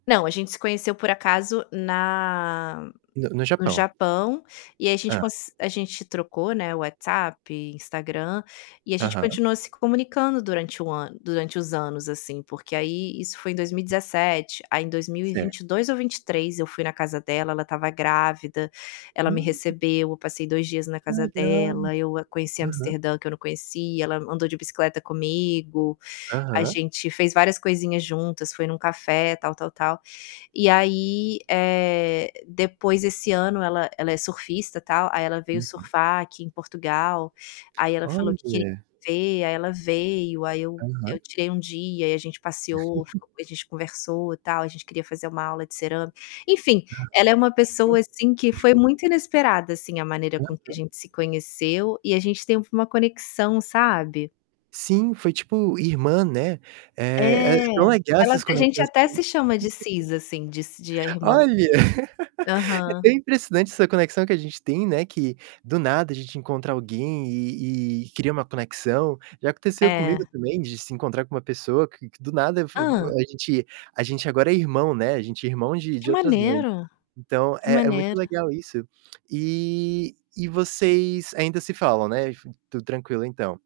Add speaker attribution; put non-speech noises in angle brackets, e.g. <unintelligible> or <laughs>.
Speaker 1: Não, a gente se conheceu por acaso na
Speaker 2: No no
Speaker 1: no
Speaker 2: Japão.
Speaker 1: Japão, e aí a gente
Speaker 2: Hã.
Speaker 1: cons a gente trocou, né, o WhatsApp, Instagram, e a gente
Speaker 2: Aham.
Speaker 1: continuou se comunicando durante o ano durante os anos, assim, porque aí isso foi em 2017, aí em dois mil e vinte
Speaker 2: Certo.
Speaker 1: e dois ou 23, eu fui na casa dela, ela estava grávida, ela me
Speaker 2: Hum.
Speaker 1: recebeu, eu passei 2 dias na
Speaker 2: Que ai,
Speaker 1: casa
Speaker 2: que da hora,
Speaker 1: dela, eu, hã, conheci
Speaker 2: aham.
Speaker 1: Amsterdã que eu não conhecia, ela andou de bicicleta comigo, a
Speaker 2: Aham.
Speaker 1: gente fez várias coisinhas juntas, foi em um café, tal, tal, tal. E aí, eh, depois, esse ano ela ela é surfista tal, aí ela veio
Speaker 2: Uhum.
Speaker 1: surfar aqui em Portugal, aí ela falou que queria
Speaker 2: Olha.
Speaker 1: ver, aí ela veio, aí eu
Speaker 2: Aham.
Speaker 1: eu tirei um dia e aí gente passeou,
Speaker 2: <laughs>
Speaker 1: ficou a gente conversou tal. A gente queria fazer uma aula de cerâmica, enfim, ela é uma pessoa assim que foi muito
Speaker 2: <unintelligible>
Speaker 1: inesperada assim a maneira com que a
Speaker 2: Aham.
Speaker 1: gente se conheceu, e a gente teve uma conexão, sabe?
Speaker 2: Sim, foi, tipo, irmã, né.
Speaker 1: É.
Speaker 2: Eh eh, tão legal
Speaker 1: Elas
Speaker 2: essas
Speaker 1: a gente
Speaker 2: conexões
Speaker 1: até
Speaker 2: que
Speaker 1: se chama de
Speaker 2: <laughs>
Speaker 1: "sis", assim, de si de a irmã.
Speaker 2: Olha, <laughs> é
Speaker 1: Aham.
Speaker 2: tão impressionante essa conexão que a gente tem, né, que, do nada, a gente encontrar alguém e e cria uma conexão. Já aconteceu comigo
Speaker 1: É.
Speaker 2: também de se encontrar com uma pessoa que que, do nada, eu f f
Speaker 1: Hã?
Speaker 2: a gente a gente agora é irmão, né, a gente é irmão de
Speaker 1: Que
Speaker 2: de outras mães.
Speaker 1: maneiro,
Speaker 2: Então
Speaker 1: que
Speaker 2: é é muito
Speaker 1: maneiro.
Speaker 2: legal isso. E e vocês ainda se falam, né, enf tudo tranquilo então?